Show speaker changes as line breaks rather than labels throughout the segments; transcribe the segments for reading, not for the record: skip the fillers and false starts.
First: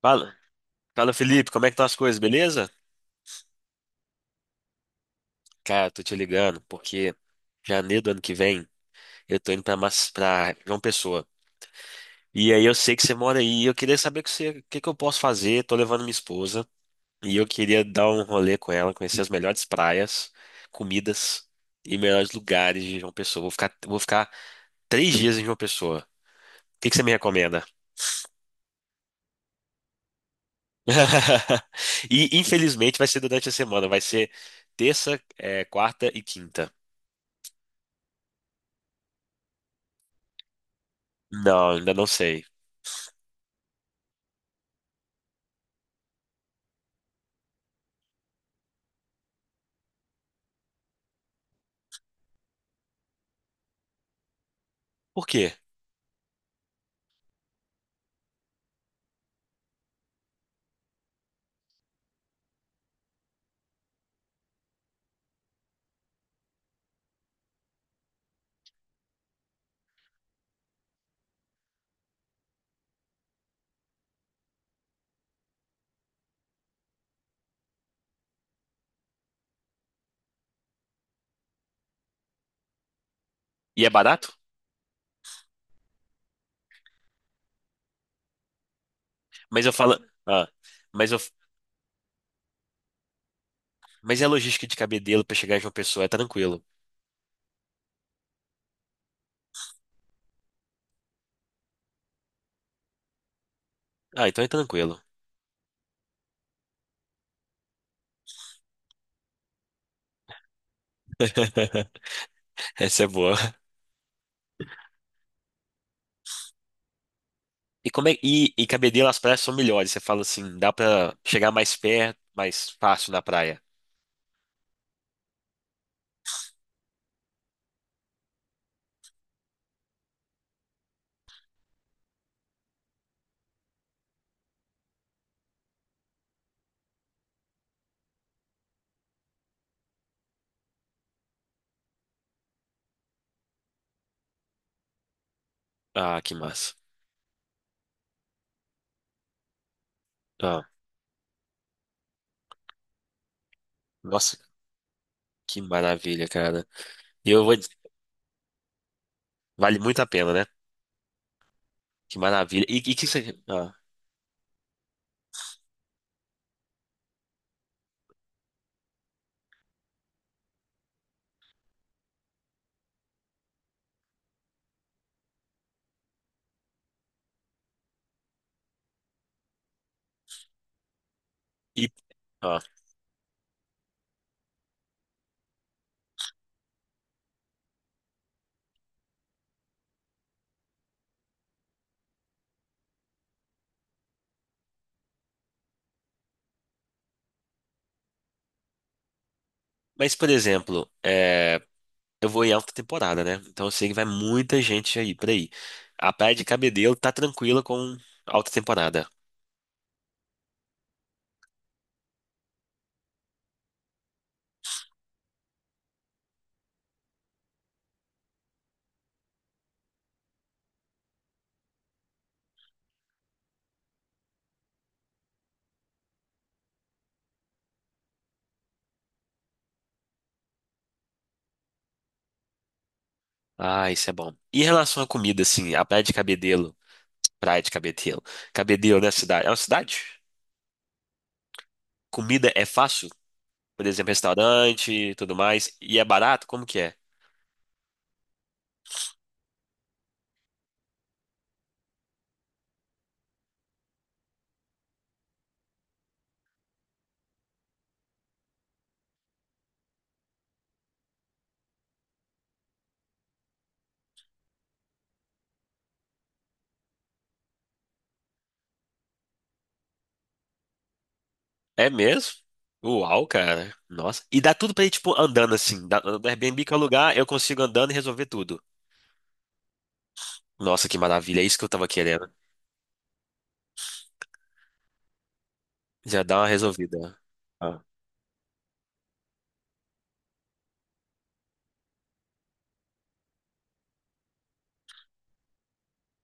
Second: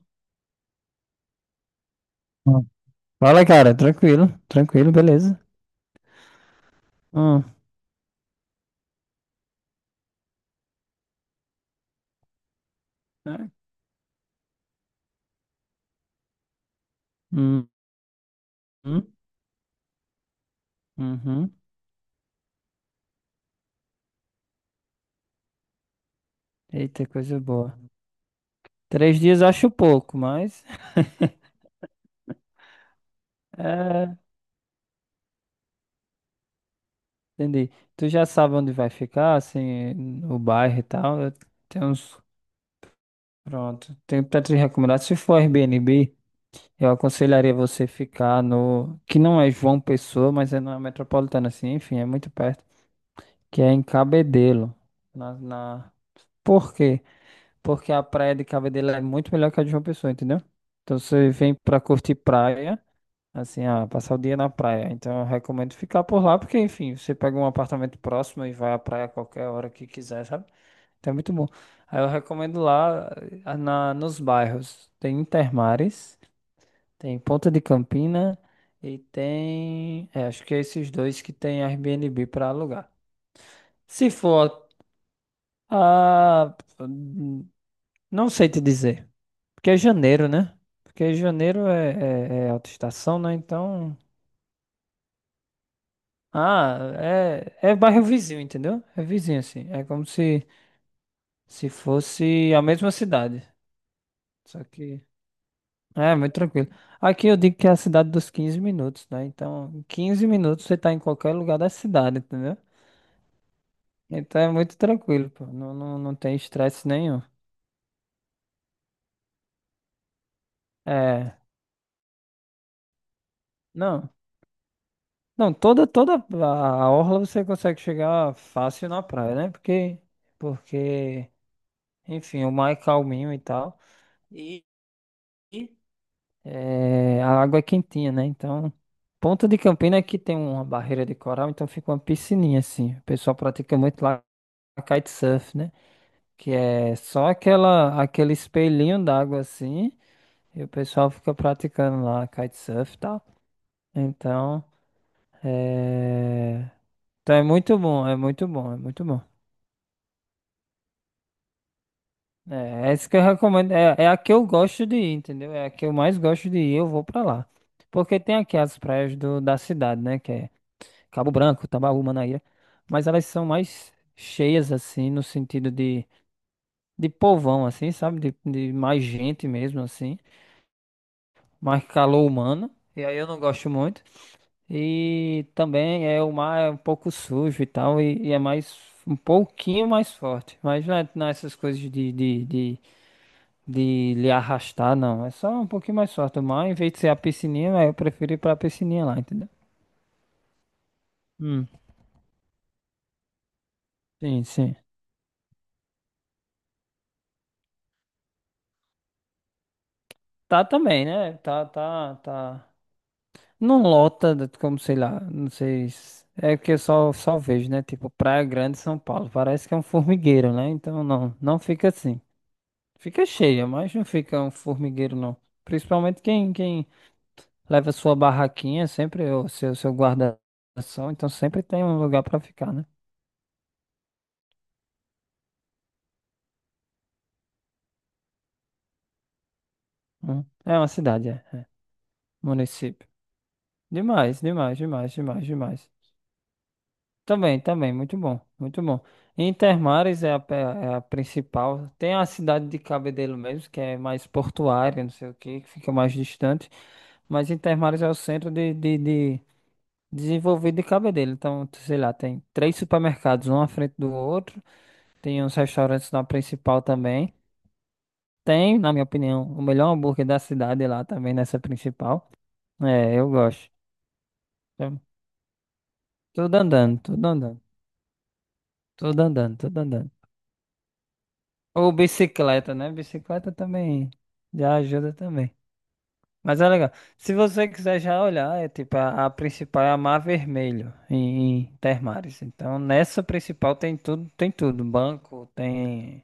Fala, fala Felipe, como é que estão as coisas,
Hum.
beleza?
Fala, cara, tranquilo, tranquilo, beleza.
Cara, tô te ligando porque
Hum,
janeiro do ano que vem eu tô indo pra, pra João Pessoa. E aí eu sei que você mora
né?
aí e eu queria saber com você, o que que eu posso fazer. Tô levando minha esposa e eu
Hum,
queria dar um rolê com ela,
hum,
conhecer as melhores praias, comidas
uhum.
e melhores lugares de João Pessoa. Vou ficar 3 dias em João Pessoa. O que que você
Eita,
me
coisa
recomenda?
boa. 3 dias eu acho pouco, mas
E infelizmente vai ser durante a semana, vai
é,
ser terça, quarta e quinta.
entendi. Tu já sabe onde vai ficar, assim, o bairro e tal. Eu
Não,
tenho
ainda não
uns.
sei.
Pronto. Tenho pra te recomendar. Se for Airbnb, eu aconselharia você ficar no. Que não é João Pessoa, mas é na metropolitana, assim, enfim, é muito perto. Que é em Cabedelo.
Por
Na,
quê?
na... Por quê? Porque a praia de Cabo Delgado é muito melhor que a de João Pessoa, entendeu? Então você vem pra curtir praia, assim, passar o dia na praia. Então eu recomendo ficar por lá, porque enfim, você pega um apartamento próximo e vai à praia a qualquer hora que quiser, sabe? Então é muito bom. Aí eu recomendo lá, nos bairros. Tem Intermares, tem Ponta de Campina e tem, acho que é esses dois que tem Airbnb pra alugar.
E é
Se
barato?
for, ah, hum, não sei te dizer.
Mas
Porque
eu
é
falo.
janeiro,
Ah,
né?
mas
Porque
eu.
janeiro é alta estação, né? Então.
Mas é logística de Cabedelo pra chegar em João Pessoa, é tranquilo.
Ah, é bairro vizinho, entendeu? É vizinho, assim. É como se fosse a mesma cidade.
Ah, então é
Só
tranquilo.
que. É, muito tranquilo. Aqui eu digo que é a cidade dos 15 minutos, né? Então, em 15 minutos você tá em qualquer lugar da cidade, entendeu?
Essa é boa.
Então é muito tranquilo, pô. Não, não, não tem estresse nenhum.
E como é Cabedelo as praias são melhores. Você fala assim, dá pra
É.
chegar mais perto, mais fácil na praia.
Não. Não, toda a orla você consegue chegar fácil na praia, né? Porque. Porque. Enfim, o mar é calminho e tal. E e a água é quentinha, né? Então, Ponta de Campina aqui tem uma barreira de coral, então fica uma piscininha assim. O pessoal pratica muito lá kitesurf, né?
Ah, que
Que
massa.
é só aquela, aquele espelhinho d'água assim, e
Ah,
o pessoal fica praticando lá kitesurf e tal.
nossa,
Então,
que maravilha, cara.
é...
E
então é
eu vou dizer,
muito bom, é muito bom, é muito bom.
vale muito a pena, né? Que maravilha.
É,
E que
essa que eu
você, ah,
recomendo. É a que eu gosto de ir, entendeu? É a que eu mais gosto de ir, eu vou pra lá. Porque tem aqui as praias do, da cidade, né? Que é Cabo Branco, Tambaú, Manaíra. Mas elas são mais cheias, assim, no sentido de povão, assim, sabe? De mais gente mesmo, assim. Mais
e,
calor
ah.
humano. E aí eu não gosto muito. E também é o mar é um pouco sujo e tal. E é mais, um pouquinho mais forte. Mas não é, não é essas coisas de lhe arrastar, não. É só um pouquinho mais forte. Mas, em vez de ser a piscininha, aí eu prefiro ir pra piscininha lá, entendeu?
Mas por exemplo,
Hum,
eu vou em alta temporada, né? Então eu sei que vai
sim,
muita
sim.
gente aí por aí. A Praia de Cabedelo tá tranquila com alta temporada.
Tá também, né? Tá, tá, tá. Não lota, como sei lá, não sei. É que eu só vejo, né? Tipo, Praia Grande, São Paulo. Parece que é um formigueiro, né? Então não, não fica assim. Fica cheia, mas não fica um formigueiro, não. Principalmente quem leva sua barraquinha, sempre, ou seu guarda-ação, então sempre tem um lugar pra ficar, né?
Ah, isso é bom. E em relação à comida, assim, a Praia de Cabedelo, Cabedelo, né, cidade? É uma cidade?
Hum. É uma cidade, é.
Comida é
Município.
fácil? Por exemplo,
Demais, demais,
restaurante
demais,
e tudo
demais,
mais.
demais.
E é barato? Como que é?
Também, também, muito bom, muito bom. Intermares é a principal. Tem a cidade de Cabedelo mesmo, que é mais portuária, não sei o quê, que fica mais distante. Mas Intermares é o centro de desenvolvido de Cabedelo. Então, sei lá, tem três supermercados, um à frente do outro. Tem uns restaurantes na principal também. Tem, na minha opinião, o melhor hambúrguer da cidade lá também, nessa
É
principal.
mesmo?
É,
Uau,
eu gosto.
cara. Nossa. E dá tudo pra ir,
Então,
tipo, andando assim. Do
tudo
Airbnb que é o
andando,
lugar, eu
tudo andando.
consigo andando e resolver tudo.
Tudo andando, tudo andando.
Nossa, que maravilha. É isso que eu tava
Ou
querendo.
bicicleta, né? Bicicleta também já ajuda também.
Já dá uma
Mas é legal.
resolvida.
Se você
Ah.
quiser já olhar, é tipo, a principal é a Mar Vermelho, em Termares. Então, nessa principal tem tudo, tem tudo. Banco, tem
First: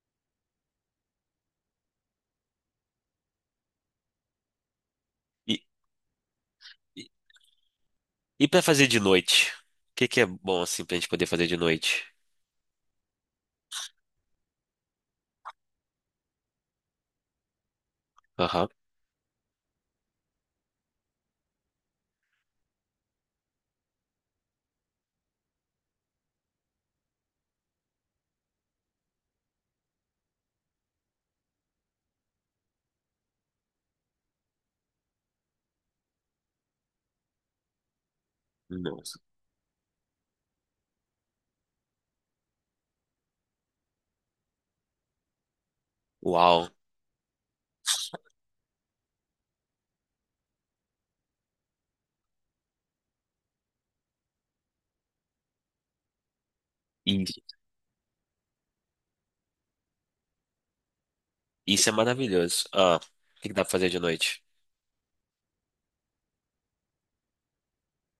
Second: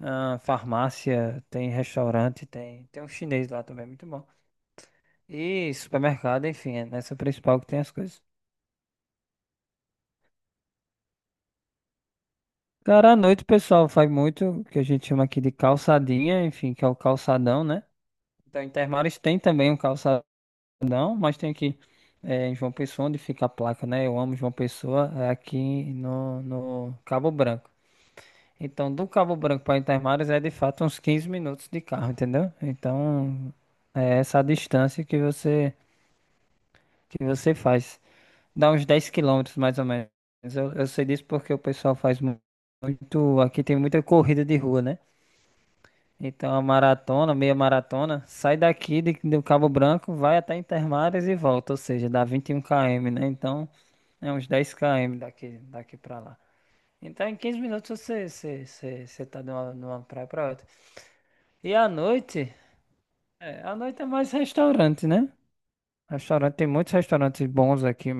farmácia, tem restaurante, tem um chinês lá também, muito bom.
E,
E supermercado, enfim, é nessa principal que tem as coisas.
E pra fazer de noite? O que que é bom assim pra gente poder fazer de noite?
Cara, à noite o pessoal faz muito, o que a gente chama aqui de calçadinha, enfim, que é o calçadão, né? Então,
Aham.
Intermares tem também um calçadão, mas tem aqui, em João Pessoa, onde fica a placa, né? Eu amo João Pessoa, é aqui no, no Cabo Branco. Então, do Cabo Branco para Intermares é de fato uns 15 minutos de carro, entendeu? Então, é essa a distância que você faz. Dá uns 10
Nossa.
quilômetros mais ou menos. Eu sei disso porque o pessoal faz muito. Aqui tem muita corrida de rua, né? Então, a
Uau.
maratona, meia maratona, sai daqui do Cabo Branco, vai até Intermares e volta, ou seja, dá 21 km, né? Então, é uns 10 km daqui pra lá. Então, em
E-
15 minutos você tá de uma praia pra outra. E à
Isso é
noite,
maravilhoso. Ah, o que que
é,
dá pra
à
fazer de
noite é mais
noite?
restaurante, né? Restaurante, tem muitos restaurantes bons aqui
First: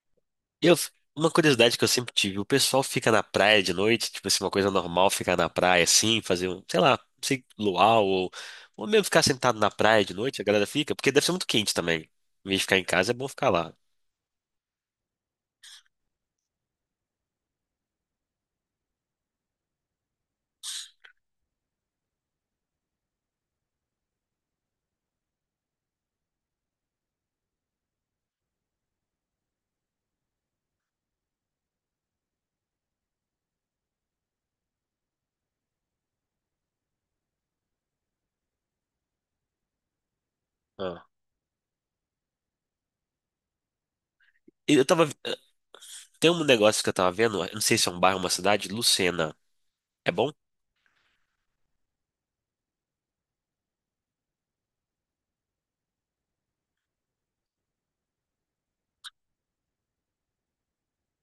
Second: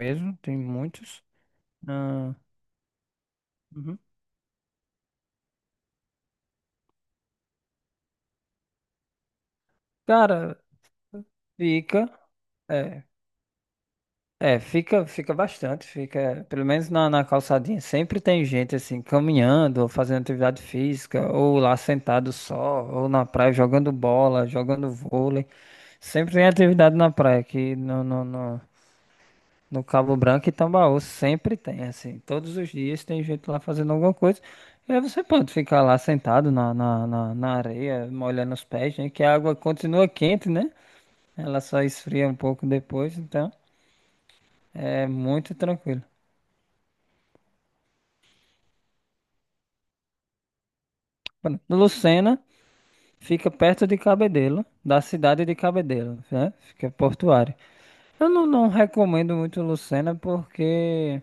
mesmo, tem
Eu,
muitos.
uma curiosidade que eu sempre
Ah,
tive, o pessoal fica na praia de
uhum.
noite, tipo assim, uma coisa normal ficar na praia assim, fazer um, sei lá, não sei, luau ou mesmo ficar sentado na praia de noite, a
Cara,
galera fica, porque deve ser muito quente
fica.
também. Em vez de ficar em casa, é bom ficar lá.
É, fica bastante, fica, pelo menos na calçadinha, sempre tem gente assim, caminhando, ou fazendo atividade física, ou lá sentado só, ou na praia jogando bola, jogando vôlei. Sempre tem atividade na praia, aqui no Cabo Branco e Tambaú, sempre tem, assim, todos os dias tem gente lá fazendo alguma coisa. E aí você pode ficar lá sentado na areia, molhando os pés, né? Que a água continua quente, né?
Ah.
Ela só esfria um pouco depois, então
Eu tava,
é muito tranquilo.
tem um negócio que eu tava vendo, eu não sei se é um bairro, uma cidade, Lucena. É bom?
Lucena fica perto de Cabedelo, da cidade de Cabedelo, né? Fica portuária. Eu não, não recomendo muito Lucena porque,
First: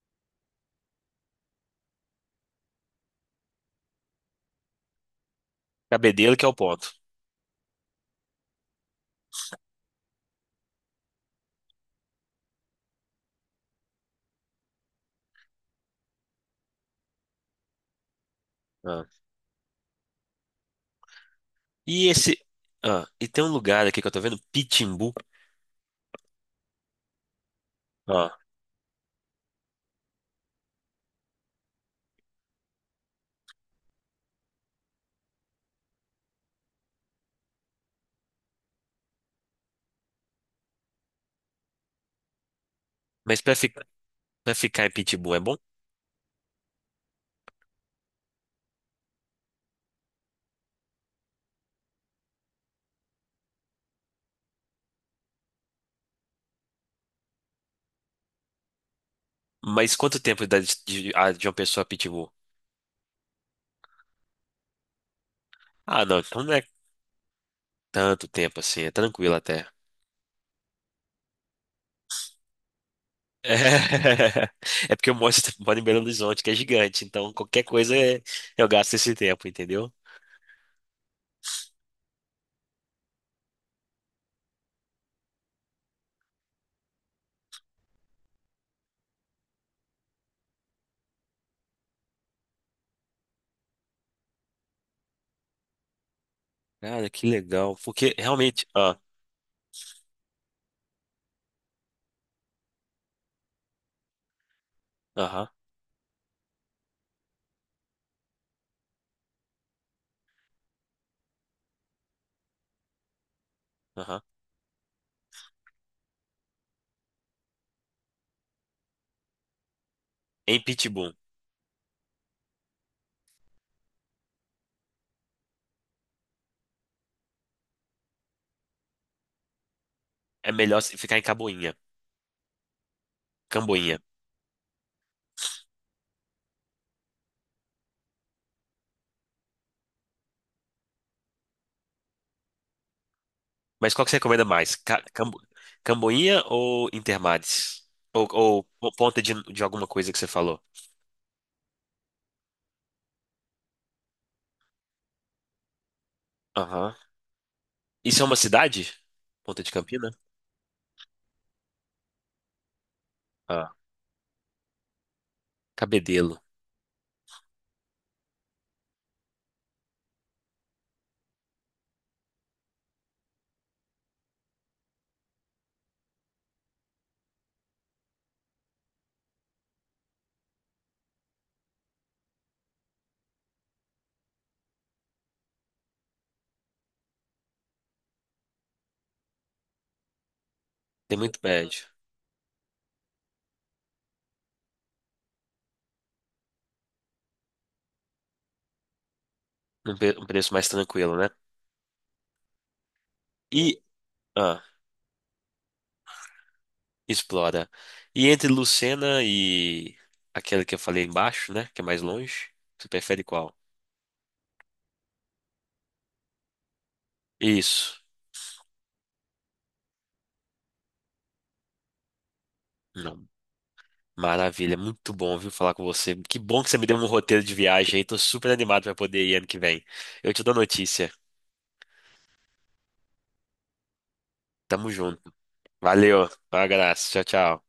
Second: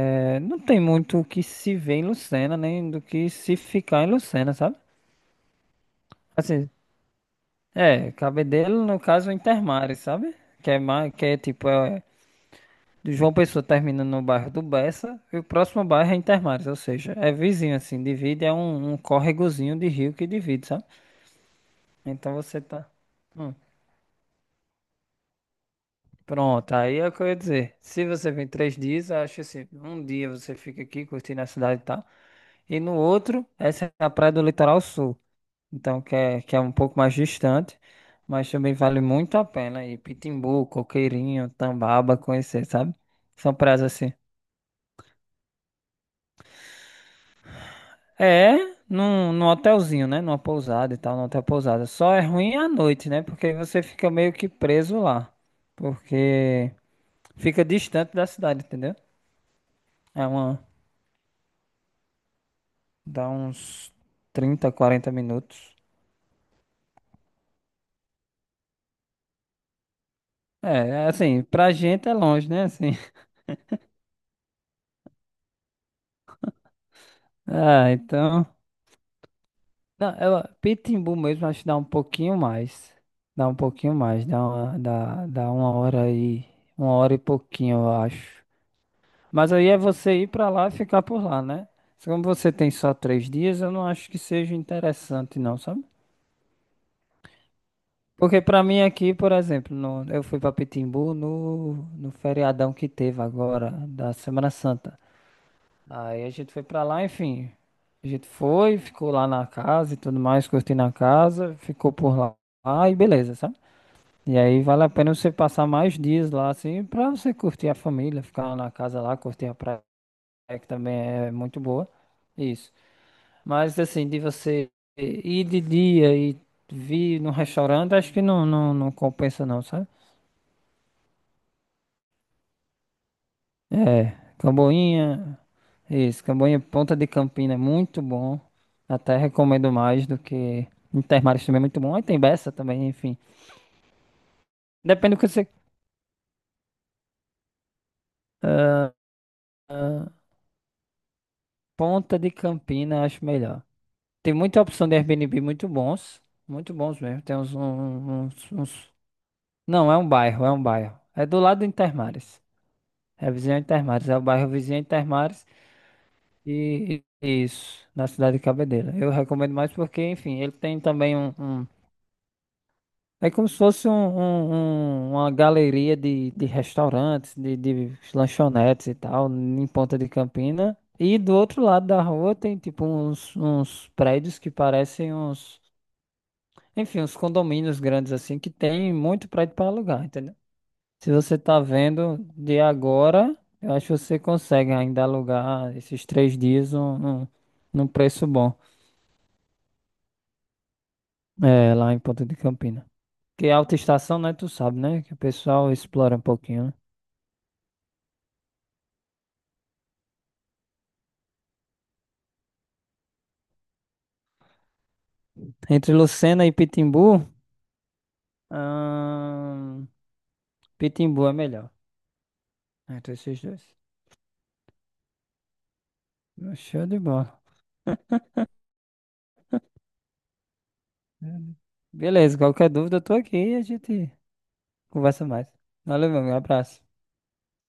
não tem muito o que se ver em Lucena, nem do que se ficar em Lucena, sabe?
Cabedelo que é o
Assim,
ponto.
é, Cabedelo, no caso, é Intermares, sabe? Que é, mais, que é tipo, é, do João Pessoa termina no bairro do Bessa e o próximo bairro é Intermares, ou seja, é vizinho, assim, divide, é um, córregozinho de rio que divide, sabe?
E
Então
esse.
você tá.
Ah, e tem um
Hum.
lugar aqui que eu tô vendo, Pitimbu.
Pronto, aí é o que eu ia dizer. Se você
Ah,
vem 3 dias, eu acho assim, um dia você fica aqui curtindo a cidade e tal. E no outro, essa é a praia do Litoral Sul. Então, que é um pouco mais distante, mas também vale muito a pena ir. Pitimbu, Coqueirinho, Tambaba, conhecer, sabe?
mas
São
pra, fi...
praias assim.
pra ficar em Pitimbu é bom?
É, num, num hotelzinho, né? Numa pousada e tal, num hotel pousada. Só é ruim à noite, né? Porque você fica meio que preso lá. Porque fica distante da cidade, entendeu?
Mas quanto
É
tempo dá
uma.
de uma pessoa a Pitimbu?
Dá uns 30, 40 minutos.
Ah, não, então não é tanto tempo assim, é tranquilo até.
É, assim, pra gente é longe, né? Assim.
É, porque eu moro, moro em Belo Horizonte, que é gigante, então qualquer
Ah,
coisa
então.
eu gasto esse tempo, entendeu?
Não, eu, Pitimbu mesmo, acho que dá um pouquinho mais. Dá um pouquinho mais. Dá uma hora aí. Uma hora e pouquinho, eu acho. Mas aí é você ir pra lá e ficar por lá, né? Só Como você tem só três dias, eu não acho que seja interessante, não, sabe?
Cara, que legal. Porque
Porque pra
realmente.
mim
Ah,
aqui, por exemplo, eu fui pra Pitimbu no, no feriadão que teve agora, da Semana Santa.
aham,
Aí a gente foi pra lá, enfim. A gente foi, ficou lá na casa e tudo mais, curtindo a casa, ficou por lá. Ah, e beleza, sabe?
aham.
E aí vale a pena você passar mais dias lá, assim, pra você curtir a família, ficar na casa lá, curtir a praia,
Em
que também
Pitimbu
é muito boa. Isso. Mas, assim, de você ir de dia e vir num restaurante, acho que não, não, não compensa não, sabe?
é melhor se ficar em Camboinha. Camboinha.
É, Camboinha, isso, Camboinha Ponta de Campina é muito bom. Até recomendo mais do que Intermares também é muito bom. Aí tem Bessa também, enfim.
Mas qual que você recomenda mais?
Depende do que você.
Camboinha ou Intermares? Ou,
Ah,
Ponta de alguma
ah,
coisa que você falou?
Ponta de Campina acho melhor. Tem muita opção de Airbnb muito
Aham.
bons mesmo. Tem uns,
Isso é
um-
uma
uns,
cidade?
uns-
Ponta de
Não, é um
Campina?
bairro, é um bairro. É do lado do Intermares. É vizinho ao
Ah,
Intermares, é o bairro vizinho ao Intermares
Cabedelo.
e e- isso, na cidade de Cabedelo. Eu recomendo mais porque, enfim, ele tem também um. É como se fosse uma galeria de restaurantes, de lanchonetes e tal, em Ponta de Campina. E do outro lado da rua tem tipo uns prédios que parecem uns, enfim, uns condomínios grandes assim, que tem muito prédio para alugar, entendeu? Se
Tem
você
muito
tá
prédio.
vendo de agora, eu acho que você consegue ainda alugar esses 3 dias num preço bom,
Um, um preço mais tranquilo, né?
é, lá em Ponta de Campina. Que é alta
E.
estação, né? Tu
Ah,
sabe, né? Que o pessoal explora um pouquinho, né?
explora. E entre Lucena e aquela que eu falei embaixo, né? Que é mais longe, você prefere qual?
Entre Lucena e Pitimbu,
Isso.
ahn, Pitimbu é melhor. Entre
Não.
esses dois.
Maravilha, muito bom, viu, falar com você. Que bom que você me
Show
deu
de
um
bola.
roteiro de viagem aí. Tô super animado pra poder ir ano que vem. Eu te dou notícia.
Beleza, qualquer dúvida eu tô aqui e a gente
Tamo
conversa
junto.
mais. Valeu, meu
Valeu,
amigo, um
um
abraço.
abraço. Tchau, tchau.